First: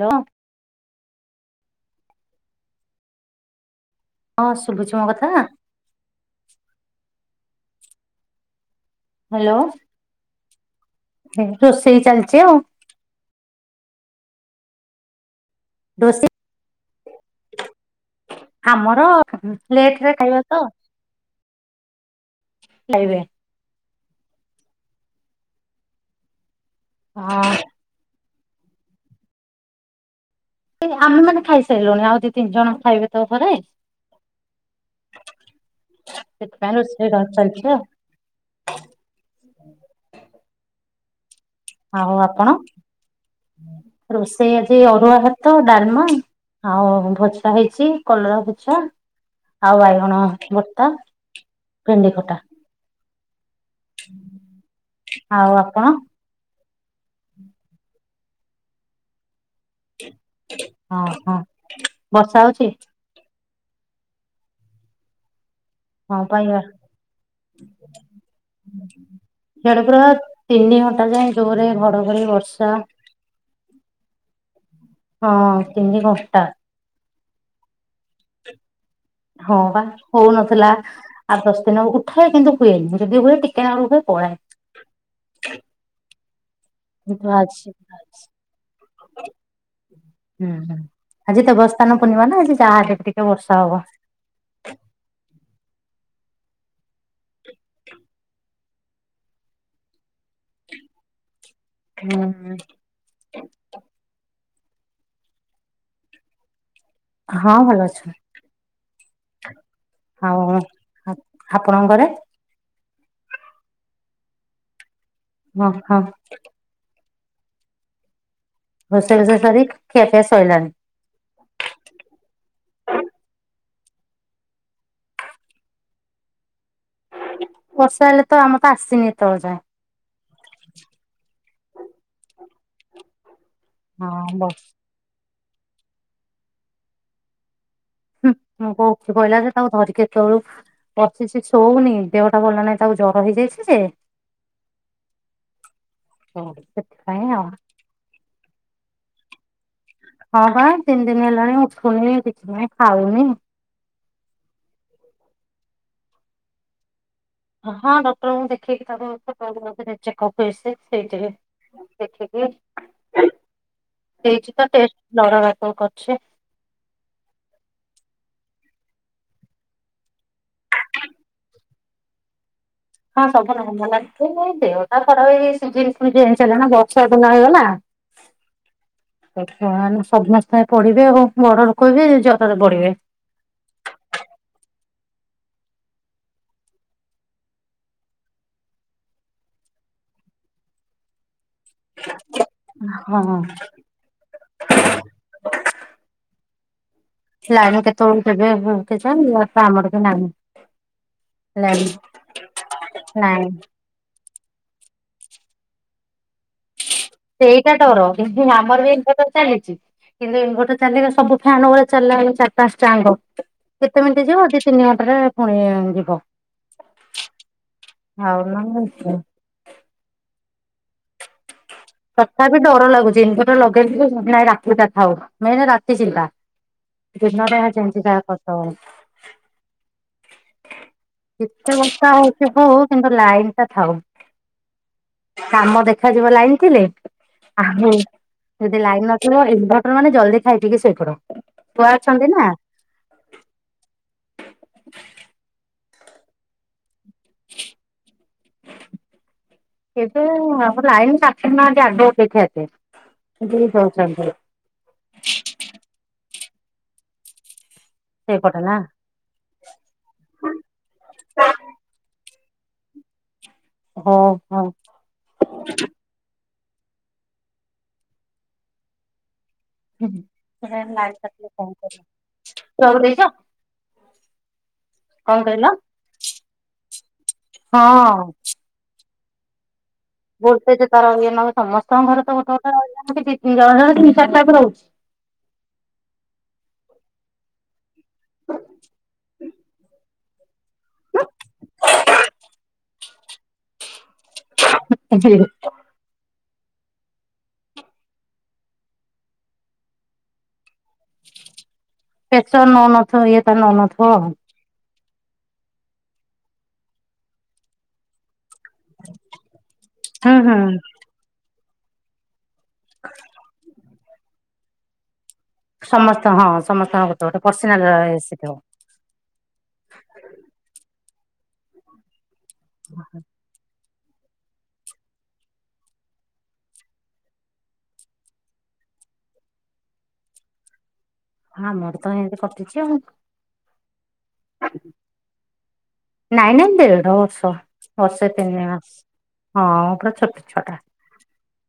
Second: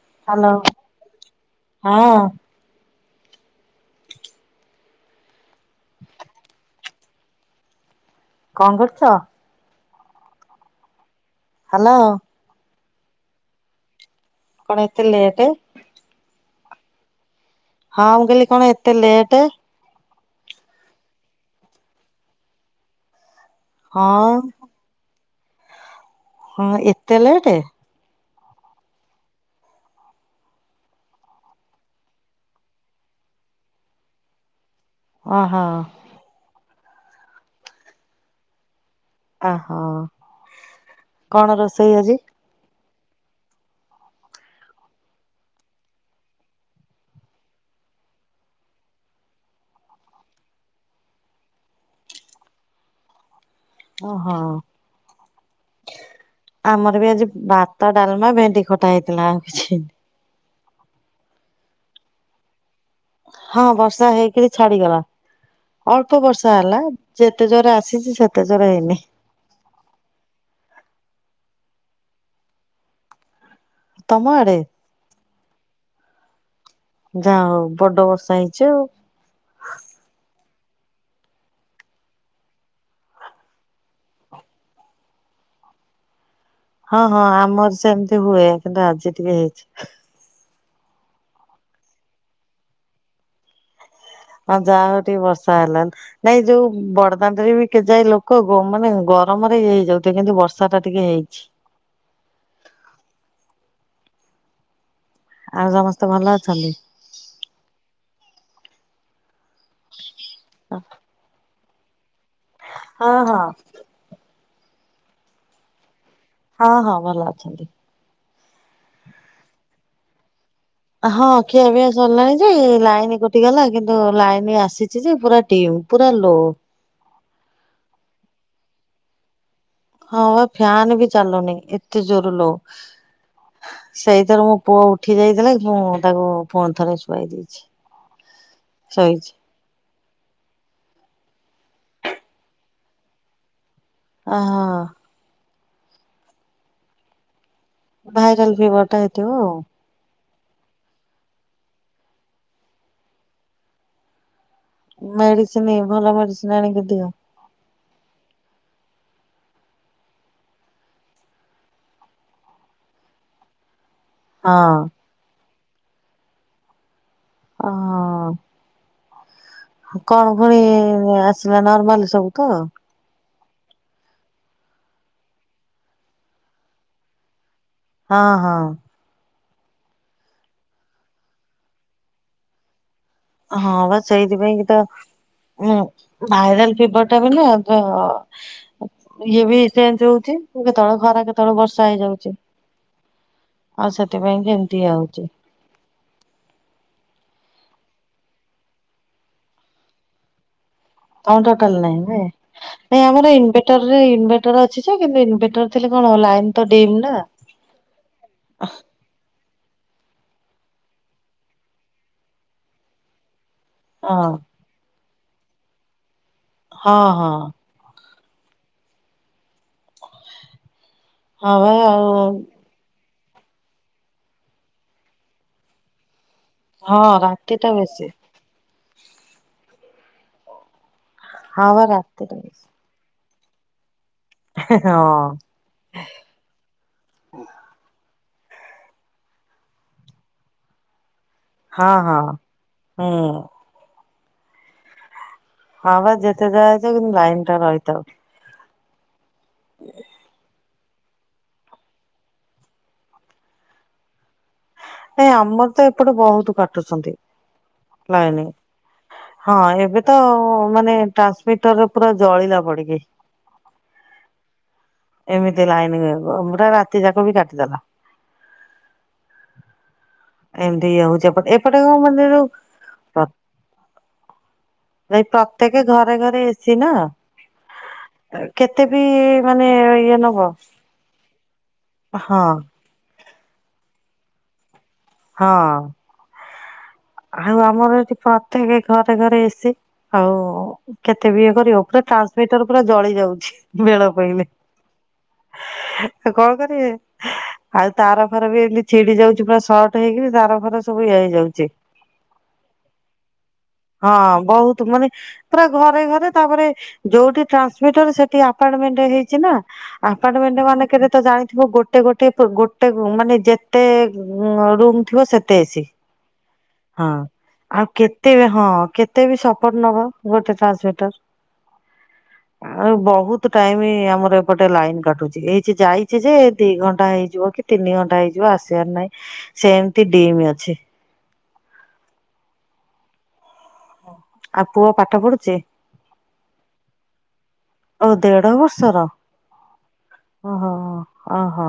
Hello. Hello, ହଁ। ହଁ ଶୁଭୁଛିୁ ମୋ କଥା? କଣ କରୁଛ? ହ୍ୟାଲୋ। ଏଇ ହ୍ୟାଲୋ ରୋଷେଇ ଚାଲିଛି ଆଉ। କଣ ଏତେ ଲେଟ୍? ରୋଷେଇ ହଁ ମୁଁ କହିଲି କଣ ଏତେ ଆମର ଲେଟ୍? ଲେଟ ରେ ଖାଇବା ତ। ଖାଇବେ। ହଁ। ହଁ ଏତେ ଲେଟ? ହଁ ଏଇ ଆମେ ମାନେ ଖାଇସାରିଲୁଣି, ଆଉ ଦି ତିନି ଜଣ ଖାଇବେ ତ ଘରେ। ଓହୋ। ସେଥିପାଇଁ ରୋଷ ରାଜ ଚାଲିଛି ଆଉ। ଓହୋ। କଣ ରୋଷେଇ ଆଉ ଆଜି ଆପଣ, ରୋଷେଇ ଆଜି ଅରୁଆ ଭାତ ଡାଲମା। ଆଉ ଭଜା ହେଇଛି କଲରା ଭଜା, ଆଉ ବାଇଗଣ ଭର୍ତ୍ତା। ଭେଣ୍ଡିି ଖଟା। ଓହୋ। ଆଉ ଆପଣ ଆମର ବି ଆଜି ଭାତ, ଡାଲମା, ଭେଣ୍ଡି ଖଟା ହେଇଥିଲା, ଆଉ କିଛି ହଁ ହଁ ବର୍ଷା ହଉଛି? ହଁ ବର୍ଷା ହେଇକରି ଛାଡିଗଲା। ଅଳ୍ପ ହଁ ବର୍ଷା ପାଇବା ହେଲା, ଯେତେ ଜୋର ଆସିଛି ସେତେ ଜୋର ହେଇନି। ଇଆଡେ ପୁରା ତିନି ଘଣ୍ଟା ଯାଏ ଜୋରେ ଘଡଘଡି ବର୍ଷା। ତମ ଆଡେ? ହଁ ତିନି ଘଣ୍ଟା। ଯାହା ହଉ ବଡ ବର୍ଷା ହେଇଛି ଆଉ। ହଁ ବା ହଉନଥିଲା। ଆଠ ଦଶ ଦିନ ହବ, ଉଠାଏ କିନ୍ତୁ ହୁଏନି, ଯଦି ହୁଏ ଟିକେ ନାଗୁରୁ ହୁଏ ପଳାଏ। ହଁ ହଁ କିନ୍ତୁ ଆଜି ଆମର ସେମିତି ହୁଏ କିନ୍ତୁ ଆଜି ଟିକେ ହେଇଛି। ହୁଁ ହୁଁ ଆଜି ଦେବଶ୍ନାନ ପୂର୍ଣିମା ନା ଆଜି ଯାହାଲେ ବି ଟିକେ ବର୍ଷା ହବ। ହଁ ଯାହା ହ ଟିକେ ବର୍ଷା ହେଲା। ନାଇଁ ଯୋଉ ବଡଦାଣ୍ଡ ରେ ବି କେଯାଏ ଲୋକ ମାନେ ଗରମରେ ଇଏ ହେଇଯାଉ ଥିବେ, କିନ୍ତୁ ବର୍ଷା ଟା ଟିକେ ହେଇଛି। ହୁଁ। ଆଉ ସମସ୍ତେ ଭଲ ଅଛନ୍ତି? ହଁ ଭଲ ଅଚୁ। ଆଉ ଆପଣଙ୍କ ଘରେ? ହଁ ହଁ। ହଁ ହଁ। ହଁ ହଁ ଭଲ ଅଛନ୍ତି। ରୋଷେଇ ବାସ ସରି ଖିଆ ପିଆ ସରିଲାଣିି। ହଁ ଖିଆ ପିଆ ସରିଲାଣି ଯେ, ଲାଇନ କୋଟି ଗଲା, କିନ୍ତୁ ଲାଇନ ଆସିଛି ଯେ ପୁରା ଡିମ। ପୁରା ଲୋ। ବର୍ଷା ହେଲେ ତ ଆମର ତ ଆସିନି ଏତବେଳେ ଯାଏଁ। ହଁ ବା ଫ୍ୟନ୍ ବି ଚାଲୁନି ଏତେ ଜୋର ଲୋ। ହଁ ବ ସେଇଥିର ମୋ ପୁଅ ଉଠି ଯାଇଥିଲା ମୁଁ ତାକୁ ପୁଣିଥରେ ଶୁଆଇ ଦେଇଛି। ହୁଁ ମୁଁ ପୁଅ ଓଠି ଶୋଇଛି। ପଇଲା ଯେ ତାକୁ ଧରିକି ଏତେବେଳୁ ବସିଛି ଶଉନି ଦେହଟା ଭଲ ନାଇଁ ତାକୁ ଜର ହେଇଯାଇଛି ଯେ ଅ ହ। ହ ସେଥିପାଇଁ ଆଉ। ଭାଇରଲ ଫିଭର ଟା ହେଇଥିବ ଆଉ। ହଁ ବା ତିନି ଦିନ ହେଲାଣି ଉଠୁନି କିଛି ନାଇଁ ଖାଉନି। ମେଡିସିନ ଭଲ ମେଡିସିନ ଆଣିକି ଦିଅ। ହଁ ଡକ୍ଟରଙ୍କୁ ଦେଖେଇକି [unintelligible] ହେଇ ସେଇଥି ଦେଖିକି ହେଇଛି ତ ହଁ। ଟେଷ୍ଟ ନଟା ରାତିକୁ କରୁଛି। ହଁ କଣ ପୁଣି ଆସିଲା ନର୍ମାଲ ସବୁ ତ। ହଁ ସବୁ ନର୍ମାଲ ଆସିଛି। ଖାଲି ଦେହାଟା ହେଇଯାଇଛି ସିଜିନା ପୁଣି ଚେଞ୍ଜ ହେଲା ନା ବର୍ଷା ଦିନ ହେଇଗଲା। ହଁ ହଁ। ବର୍ତ୍ତମାନ ସମସ୍ତେ ପଡିବେ ଆଉ ବଡଲୋକ ବି ଜରରେ ପଡିବେ। ହଁ ବା ସେଇଥିପାଇଁ କି ତ ଉଁ ଭାଇରାଲ ଫିବର ଟା ବୋଲି ହଁ ତ। ଇଏ ବି ଚେଞ୍ଜ ହଉଛି କେତେବେଳେ ଖରା କେତେବେଳେ ବର୍ଷା ହେଇଯାଉଛି। ହଁ। ଆଉ ସେଥିପାଇଁ କି ଏମିତି [inaudible] ସେ ଆଇବ କେତେବେଳକୁ କେଜାଣି ଆମର ବି ନା ତମର ଟୋଟାଲ ନାଇଁ ନାଇଁ ଆମର ନାଇଁ ଇନଭେଟର ଇନଭେଟର ଅଛି କିନ୍ତୁ ଇନଭେଟର ଥିଲେ କଣ ଲାଇନ୍ ତ ଡିମ୍ ନା। ସେଇଟା ଡର କିନ୍ତୁ ଆମର ବି ଏବେ ଚାଲିଛି କିନ୍ତୁ ଇନ୍ଭଟର ଚାଲିଲେ ସବୁ ଫ୍ୟାନ୍ ଗୁଡ଼ା ଚାଲିଲାଣି ଚାରି ପାଞ୍ଚଟା ଯାକ। କେତେ ହଁ ମିନିଟ୍ ଯିବ ଆଜି ତିନି ଘଣ୍ଟାରେ ପୁଣି ଯିବ। ହଁ ହଁ। [unintelligible] ହଉ ଆଉ ତଥାପି ଡର ଲାଗୁଛି ଇନଭଟର ଲଗେଇ ନାଇଁ ରାତି ଟା ଥାଉ ରାତି ଚିନ୍ତା। ହଁ ଦିନ ରାତି ବେଳା ଟା ଯେମିତି ବେଶୀ ଯାହା କରିଦେବ। ହଁ କେତେ ବା ବର୍ଷ ରାତିଟା ବେଶୀ ହଉଥିବୁ କିନ୍ତୁ ଲାଇନ ଟା ଥାଉ। ହଁ। କାମ ଦେଖାଯିବ ଲାଇନ୍ ଥିଲେ। ଉଁ ହଁ ଯଦି ଲାଇନ୍ ନଥିବ ଇନଭଟର ମାନେ ଜଲଦି ଖାଇ ପିଇକି ଶୋଇପଡ। ହଁ ଛୁଆ ହଁ ଅଛନ୍ତି ନା ହୁଁ। ହଁ ବା ଯେତେ ଯାହା ହେଇଛ କିନ୍ତୁ ଲାଇନ ଟା ରହିଥାଉ। ଏବେ ଆମ ଲାଇନ କାଟ ଶୁଣୁନାହାନ୍ତି ଆଗ ଅପେକ୍ଷା ଏତେ ଯେତିକି କହୁଛନ୍ତି। ନାଇଁ ଆମର ତ ଏପଟେ ବହୁତ କାଟୁଛନ୍ତି ଲାଇନି। ସେଇପଟ ନା ହଁ ଏବେ ତ ମାନେ ଟ୍ରାନ୍ସମିଟରରେ ପୁରା ଜଳିଲା ପଡିକି। ହଉ ହଉ। ଏମିତି ଲାଇନ ପୁରା ରାତି ଯାକ ବି କାଟିଦେଲା। ହୁଁ ଏମିତି ଇଏ ହଉଛି ଏପଟ ଏପଟେ କଣ ମାନେ ଦେଇଛ ଯୋଉ ଭାଇ କଣ କହିଲ? ପ୍ରତ୍ୟେକ ଘରେ ଘରେ ଏସି ନା ହଁ କେ ଏତେ ବି ମାନେ ଇ ବୋଲଟେଜ ତାର ଇଏ ନବ ସମସ୍ତଙ୍କ ଘର ତ ହଁ ଗୋଟେ ଗୋଟେ ଜଣ ତିିନି ଚାରିଟା ରହୁଛି। ହଁ। ଆଉ ଆମର ଏଠି ପ୍ରତ୍ୟେକ ଘରେ ଘରେ ଏ ସି ଆଉ। କେତେ ବି ଇଏ କରିବ ପୁରା ଟ୍ରାନ୍ସମିଟର ପୁରା ଜଳି ଯାଉଛି ବେଳ ପଇଲେ। [unintelligible] କଣ କରିବେ। ଆଉ ତାର ଫାର ବି ଏମତି ଛିଡି ଯାଉଛି ପୁରା ସର୍ଟ ହେଇକିରି ତାର ଫାର ସବୁ ଇଏ ହେଇଯାଉଛି। ପେସର ନଉନଥିବ ଇଏ ତ ନ ନ ହଁ ବହୁତ ମାନେ ପୁରା ଘରେ ଘରେ ତାପରେ ଯୋଉଠି ଟ୍ରାନ୍ସମିଟର ସେଠି ଆପାଟମେଣ୍ଟ ହେଇଚିନା ହୁଁ ହୁଁ। ଆପାଟମେଣ୍ଟ ମାନେ କେତେ ତ ଜାଣିଥିବ ଗୋ ଗୋଟେ ଗୋଟେ ଗୋଟେମାନେ ଯେତେ ରୁମ ଥିବ ସେତେ ଏ ସମସ୍ତେ ହଁ। ହଁ ସମସ୍ତଙ୍କ ଗୋଟେ ଗୋଟେ ପର୍ସନାଲ ଆଉ କେତେ ସେଠି ହବ। ହଁ କେ କେତେବି ସପୋଟ ନବ ଗୋଟେ ଟ୍ରାନ୍ସମିଟର ଆଉ ବହୁତ କେତ ଟାଇମ ଆମର ଏପଟେ ଲାଇନ କାଟୁଛି ଏଇଚି ଯାଇଛିଯେ ଦି ଘଣ୍ଟା ହେଇଯିବ କି ତିନି ଘଣ୍ଟା ହେଇଯିବ ଆସିବାର ନାହିଁ ସେମିତି ଡିମ ଅଛି। ଆମରତ ଏମତି କଟୁଛି ଆଉ ଆଉ ପୁଅ ପାଠ ପଢୁଛି ନାଇଁ ନାଇଁ ଦେଢ ବର୍ଷ ଓ ବର୍ଷେ ଦେଢ ତିନିମାସ ବର୍ଷର ହଁ ପୁରା ଛୋଟ ଓହୋ ଛୁଆଟା। ଓହୋ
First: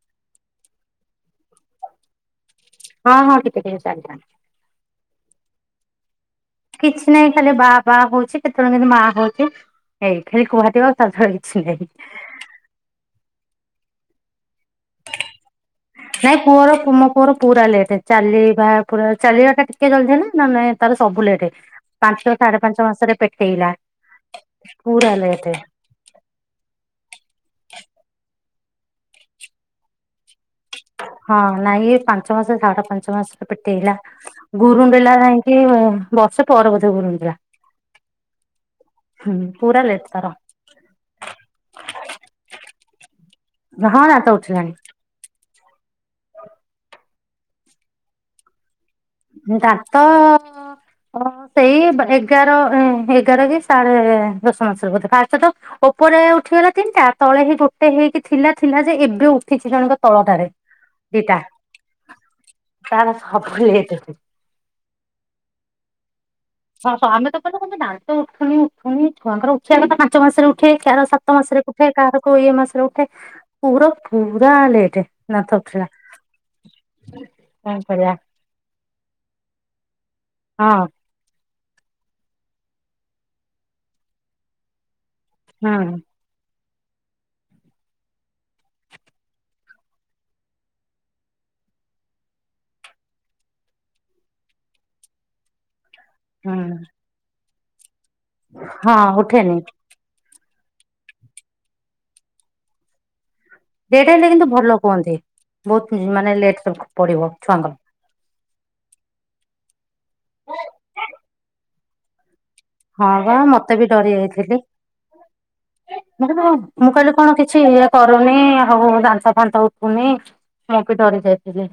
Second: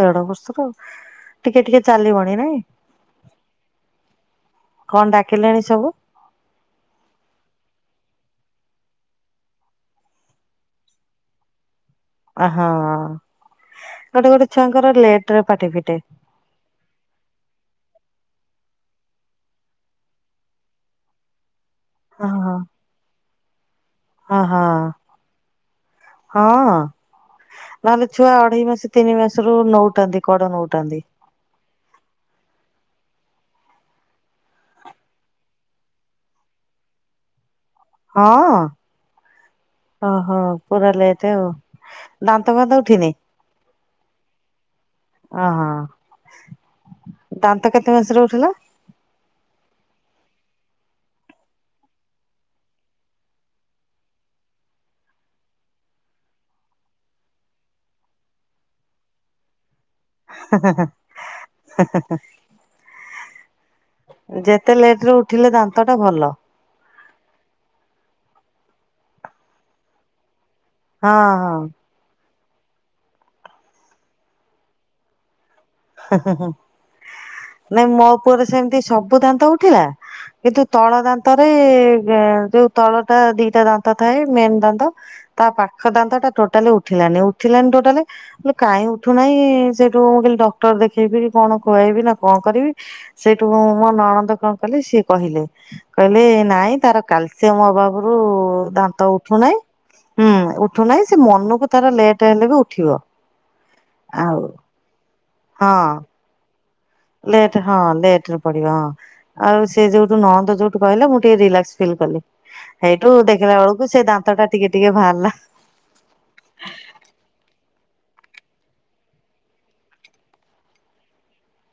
ଦେଢ ବର୍ଷର ଟିକେ ଟିକେ ଚାଲିବଣି ନାଇଁ ହଁ ହଁ ଟିକେ ଟିକେ ଚାଲିଲାଣି କଣ ଡାକିଲାଣି ସବୁ କିଛିନାହିଁ ଖାଲି ବା ବା କଉଛି କେତେବେଳେ କେମିତି ମା ହଉଛି ଏଇ ଖାଲି କୁହାଟିବ ତାଛଡା କିଛି ନୁହେଁ ଓହୋ ଗୋଟେ ଗୋଟେ ଛୁଆଙ୍କର ଲେଟରେ ପାଟି ଫିଟେ ନାଇଁ ପୁଅର ମୋ ପୁଅର ପୁରା ଲେଟ ଚାଲିବା ପୁରା ଚାଲିବା ଟା ଟିକେ ଜଲଦିହେଲା ନହନେ ନାହିଁ। ତାର ସବୁ ଲେଟ ପାଞ୍ଚ ସାଢେପାଞ୍ଚ ମାସରେ ପେଟେଇଲା ଓ ହ ପୁରା ଲେଟ୍ ହଁ ନହେଲେ ଛୁଆ ଅଢେଇ ମାସ ତିନି ମାସରୁ ନଉଟନ୍ତି କଡ ନଉଟନ୍ତି ହଁ ନାଇଁ ଏଇ ପାଞ୍ଚ ମାସ ସାଢେ ପାଞ୍ଚମାସରେ ପେଟେଇଲା। ଗୁରୁଣ୍ଡିଲା ଯାଇକି ବର୍ଷ ପରେ ବୋଧେ ଗୁରୁଣ୍ଡିଲା ହଁ ହୁଁ ପୁରା ଲେଟ୍ ତାର ଓହୋ ପୁରା ଲେଟ ଆଉ ଦାନ୍ତ ଫାନ୍ତ ଉଠିନି ହଁ ଦାନ୍ତ ଉଠିଲାଣି ଓ ହ ଦାନ୍ତ କେତେ ମାସରେ ଉଠିଲା? ଦାନ୍ତ ଓ ସେଇ ଏଗାର ଏଗାରକି ସାଢେ ଦଶ ମାସରେ ବଧେ ପାଷ୍ଟତ ଉପରେ ଉଠିଗଲା ତିନିଟା ତଳେ ହେଇ ଗୋଟେ ହେଇକି ଥିଲା ଥିଲାଯେ ଏବେ ଉଠିଛି ଜଣକ ତଳଟାରେ ଦିଟା ତାର ସବୁ ଲେଟ ଯେତେ ଲେଟରେ ଉଠିଲେ ଦାନ୍ତଟା ଭଲ ହଁ ଆମେତ କହିଲ କଣ ଦାନ୍ତ ଉଠୁନି ଉଠୁନି ଛୁଆଙ୍କର ଉଠିବା କଥା ପାଞ୍ଚ ମାସରେ ଉଠୁ ଉଠେ କାହାର ହଁ ସାତମାସରେ ହଁ। ଉଠେ କାହାର ଇଏ ମାସରେ ଉଠେ ପୁର ପୁରା ଲେଟ ଦାନ୍ତ ଉଠିଲା କଣ ନାଇ ମୋ କରିବା ପୁଅର ସେମିତି ସବୁ ଦାନ୍ତ ଉଠିଲା କିନ୍ତୁ ହଁ ତଳ ଦାନ୍ତରେ ଯୋଉ ତଳଟା ଦିଟା ଦାନ୍ତ ଥାଏ ମେନ ଦାନ୍ତ। ହୁଁ ତାପାଖ ଦାନ୍ତଟା ଟୋଟାଲ ଉଠିଲାନି ଉଠିଲାନି ଟୋଟାଲେ କାଇଁ ଉଠୁନାହିଁ ସେଠୁ ମୁଁ କହିଲି ଡ ଡକ୍ଟର ଦେଖେଇବି କଣ ଖୁଆବିନା କଣ କରିବି? ସେଇଠୁ ମୋ ନଣନ୍ଦ କଣ କଲେ ସିଏ କହିଲେ। କହିଲେ ହୁଁ ନାଇଁ ତାର କାଲସିୟମ ଅଭାବରୁ ହଁ ଦାନ୍ତ ଉଠେନି ଉଠୁନାହିଁ। ହୁଁ ଉଠୁନାହିଁ ସେ ମନକୁ ତାର ଲେଟ ହେଲେବି ଉଠିବ। ଲେଟ ହେଲେ ଆଉ କିନ୍ତୁ ଭଲ କୁହନ୍ତି। ବହୁତ ମାନେ ଲେଟ [unintelligible] ଲେଟ ହଁ ଲେଟର ପଡିବ ଆଉ ସେ ଯୋଉଠୁ ନଣନ୍ଦ ଯୋଉଠୁ କହିଲେ ମୁଁ ଟିକେ ରିଲାକ୍ସ ଫିଲକଲି। ହଁ ହେଇଠୁ ବା ଦେଖିଲା ମତେ ବି ବେଳକୁ ସେ ଡରି ଦାନ୍ତଟା ଯାଇଥିଲି। ଟିକେ ଟିକେ ବାହାରିଲା। ମୁଁ କହିଲି କଣ କିଛି ଇଏ କରୁନି ହଉ ଦାନ୍ତ ଫାନ୍ତ ଉଠୁନି। ମୂଁ ବି ଡରି ଯାଇଥିଲି।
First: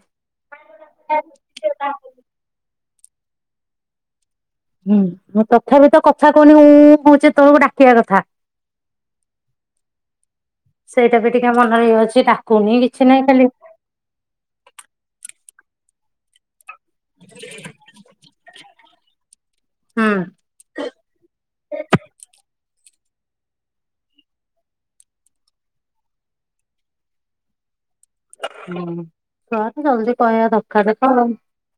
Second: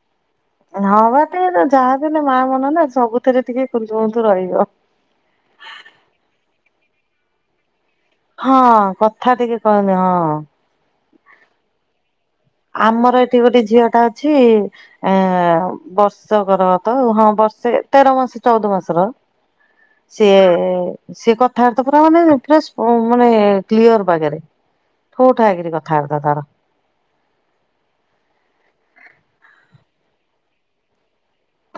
ହଁବା କେ ଯାହା ଦେଲେ ମା ମନ ନା ସବୁଥିରେ ଟିକେ କୁନ୍ତୁ କନ୍ତୁ ରହିବ। ହୁଁ ମୁଁ ତଥାପି ତ କଥା କହୁନି ଉଂ ଉଁ ହଉଛି ଏତୋବୋଲୁକୁ ଡାକିବା କଥା। ହଁ କଥା ଟିକେ କହନି ହଁ। ସେଇଟା ବି ଟିକେ ମନେରେ ଇଏ ଅଛି ଡାକୁନି କିଛି ଆମର ନାହିଁ ଏଠି ଖାଲି ହୁଁ ଗୋଟେ ଝିଅ ଟା ଅଛି ଏ ବର୍ଷକର। ତ ହଁ ବର୍ଷେ ତେର ମାସ ଚଉଦ ମାସର। ସେ-ଏ-ଏ, ସେ କଥାବାର୍ତ୍ତା କରନ୍ତିନି ପ୍ଲସ୍ ଓ ମାନେ କ୍ଲିୟର ବାଗରେ ଠୋଠା ହେଇକି କଥାବାର୍ତା ତାର। ହୁଁ, ଛୁଆ ଜଲଦି କହିବା ଦରକାର ତ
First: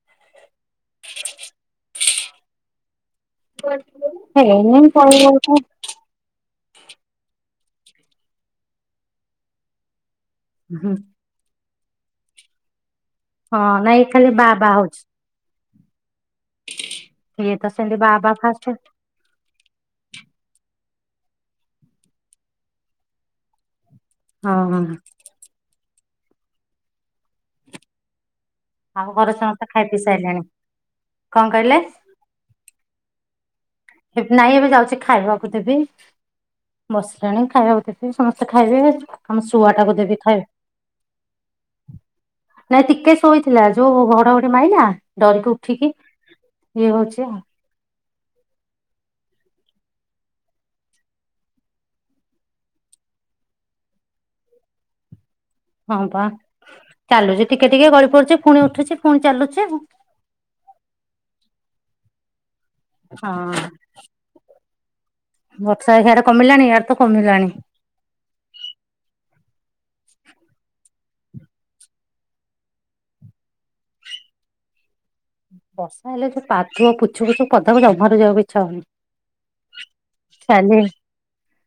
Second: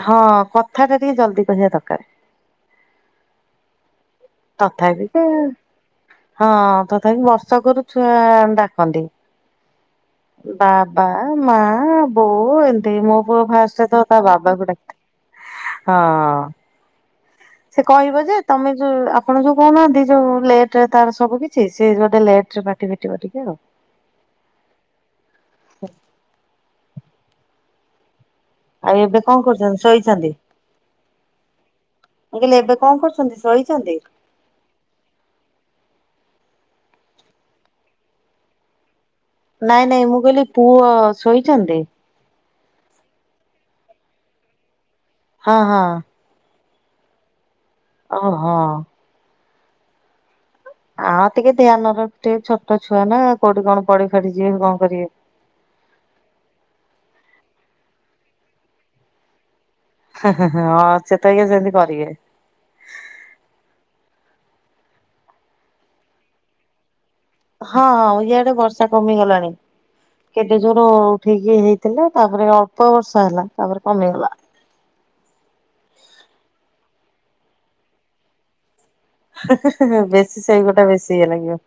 ହଁ କଥା ଟା ଟିକେ ଜଲଦି କହିବା ଦରକାର। [unintelligible] ତଥାପି କି [unintelligible] ହଁ ତଥାପି ବର୍ଷକରୁ ଛୁଆ ଡାକନ୍ତି। ହଁ ବାବା ମା ବୋଉ ଏମତି ମୋ ପୁଅ ଫାଷ୍ଟରେ ନାଇଁ ତ ତା ଖାଲି ବା ବା ବାବାକୁ ଡାକିଥିଲା। ହଉଛି ହଁ ଇଏ ତ ସେ ସେମିତି ବା କହିବ ବା ଯେ ଫାଷ୍ଟ ତମେ ଯୋଉ ଆପଣ ଯୋଉ କହୁନାହାନ୍ତି ଯୋଉ ଲେଟ ରେ ତାର ସବୁ କିଛି ସେ ଗୋଟେ ଲେଟ ରେ ପାଟି ଫିଟିବ ଟିକେ ଆଉ। ହଁ ହଁ ଆଉ ଏବେ ଘର କଣ ସମସ୍ତେ କରୁଛନ୍ତି ଖାଇ ପି ସାରିଲଣି, କଣ କହିଲେ? କହିଲେ ଏବେ କଣ କରୁଛନ୍ତି ସଇଛନ୍ତି? ନାଇଁ ଏବେ ଯାଉଛି ଖାଇବାକୁ ଦେବି ବସିଲାଣି ଖାଇବାକୁ ଦେବି ସମସ୍ତେ ଖାଇବେ। ଆମ ଶୁଆ ନାଇଁ ଟାକୁ ନାଇଁ ଦେବି ମୁଁ ଖାଇବେ କହିଲି ପୁଅ ଶୋଇଛନ୍ତି? ନାଇଁ ଟିକେ ଶୋଇଥିଲା ଯୋଉ ଘଡଘଡି ମାଇଲା ଡରିକି ହଁ ହଁ ଉଠିକି ଇଏ ହଉଛି ଆଉ। ଓ ହଁ ଆଉ ଟିକେ ଧ୍ୟାନ ର ଟିକେ ଛୋଟ ଛୁଆ ନା କୋଉଠି କଣ ପଢି ଫାଡି ଯିବେ କଣ କରିବେ। ହଁ ବା ଚାଲୁଛି ଟିକେ ଟିକେ ଗଳିପଡଛି ପୁଣି ଉଠୁଛି ପୁଣି ଚାଲୁଛି ଆଉ। ହଁ ସେ ତ ସେମତି କରିବେ। ହଁ ବର୍ଷା ସେଆଡ଼େ କମିଲାଣି ୟାର ତ କମିଲାଣି। ହଁ ଇଆଡେ ବର୍ଷା କମିଗଲାଣି। କେତେ ଜୋର ଉଠେଇକି ହେଇଥିଲା ତାପରେ ଅଳ୍ପ ବର୍ଷା ହେଲା ତାପରେ କମିଗଲା। ବର୍ଷା ହେଲେ ସୋଉୁ ପାଛୁ ପୁଛୁ ପଦା ଜମାରୁ ଯିବା ଇଛା ହନି। ବେଶୀ ସେଇ ଗୋଟା ବେଶୀ ଇଏ ଲାଗିବ।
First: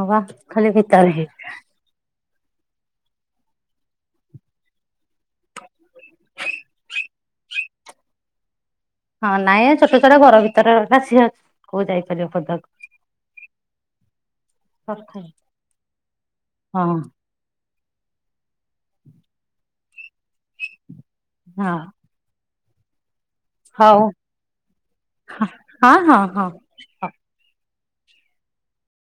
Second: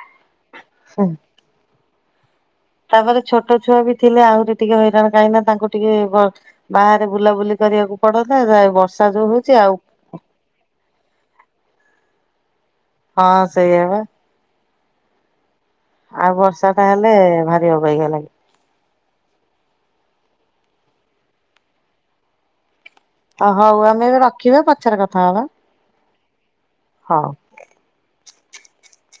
ହ ବା ଖାଲି ଭିତାରେ। ତାପରେ ଛୋଟ ଛୁଆ ବି ଥିଲେ ଆହୁରି ଟିକେ ହଇରାଣ କାହିଁକି ନା ତାଙ୍କୁ ଟିକେ ଭଲ ବାହାରେ ବୁଲାବୁଲି କରିବାକୁ ପଡନ୍ତା ଯ ବର୍ଷା ଯୋଉ ହଁ ହଉଛି ନାଇଁ ଏ ଆଉ ଛୋଟ ଛୋଆଟା ଘର ଭିତରେ ର ରାସିଆ କୋଉ ଯାଇପାରିବ ପଡାକୁ। ହଁ ସେଇଆ ବା। ପଥାଏ। ଆଉ ବର୍ଷା ଟା ହେଲେ ଭାରି ଅବାଗିଆ ଲାଗେ। ହଁ। ଅ ହୋଊ ହଉ ଆମେ ଏବେ ରଖିବା ପଛରେ କଥା ହବା ହଁ ହଁ ହଁ। ହଉ।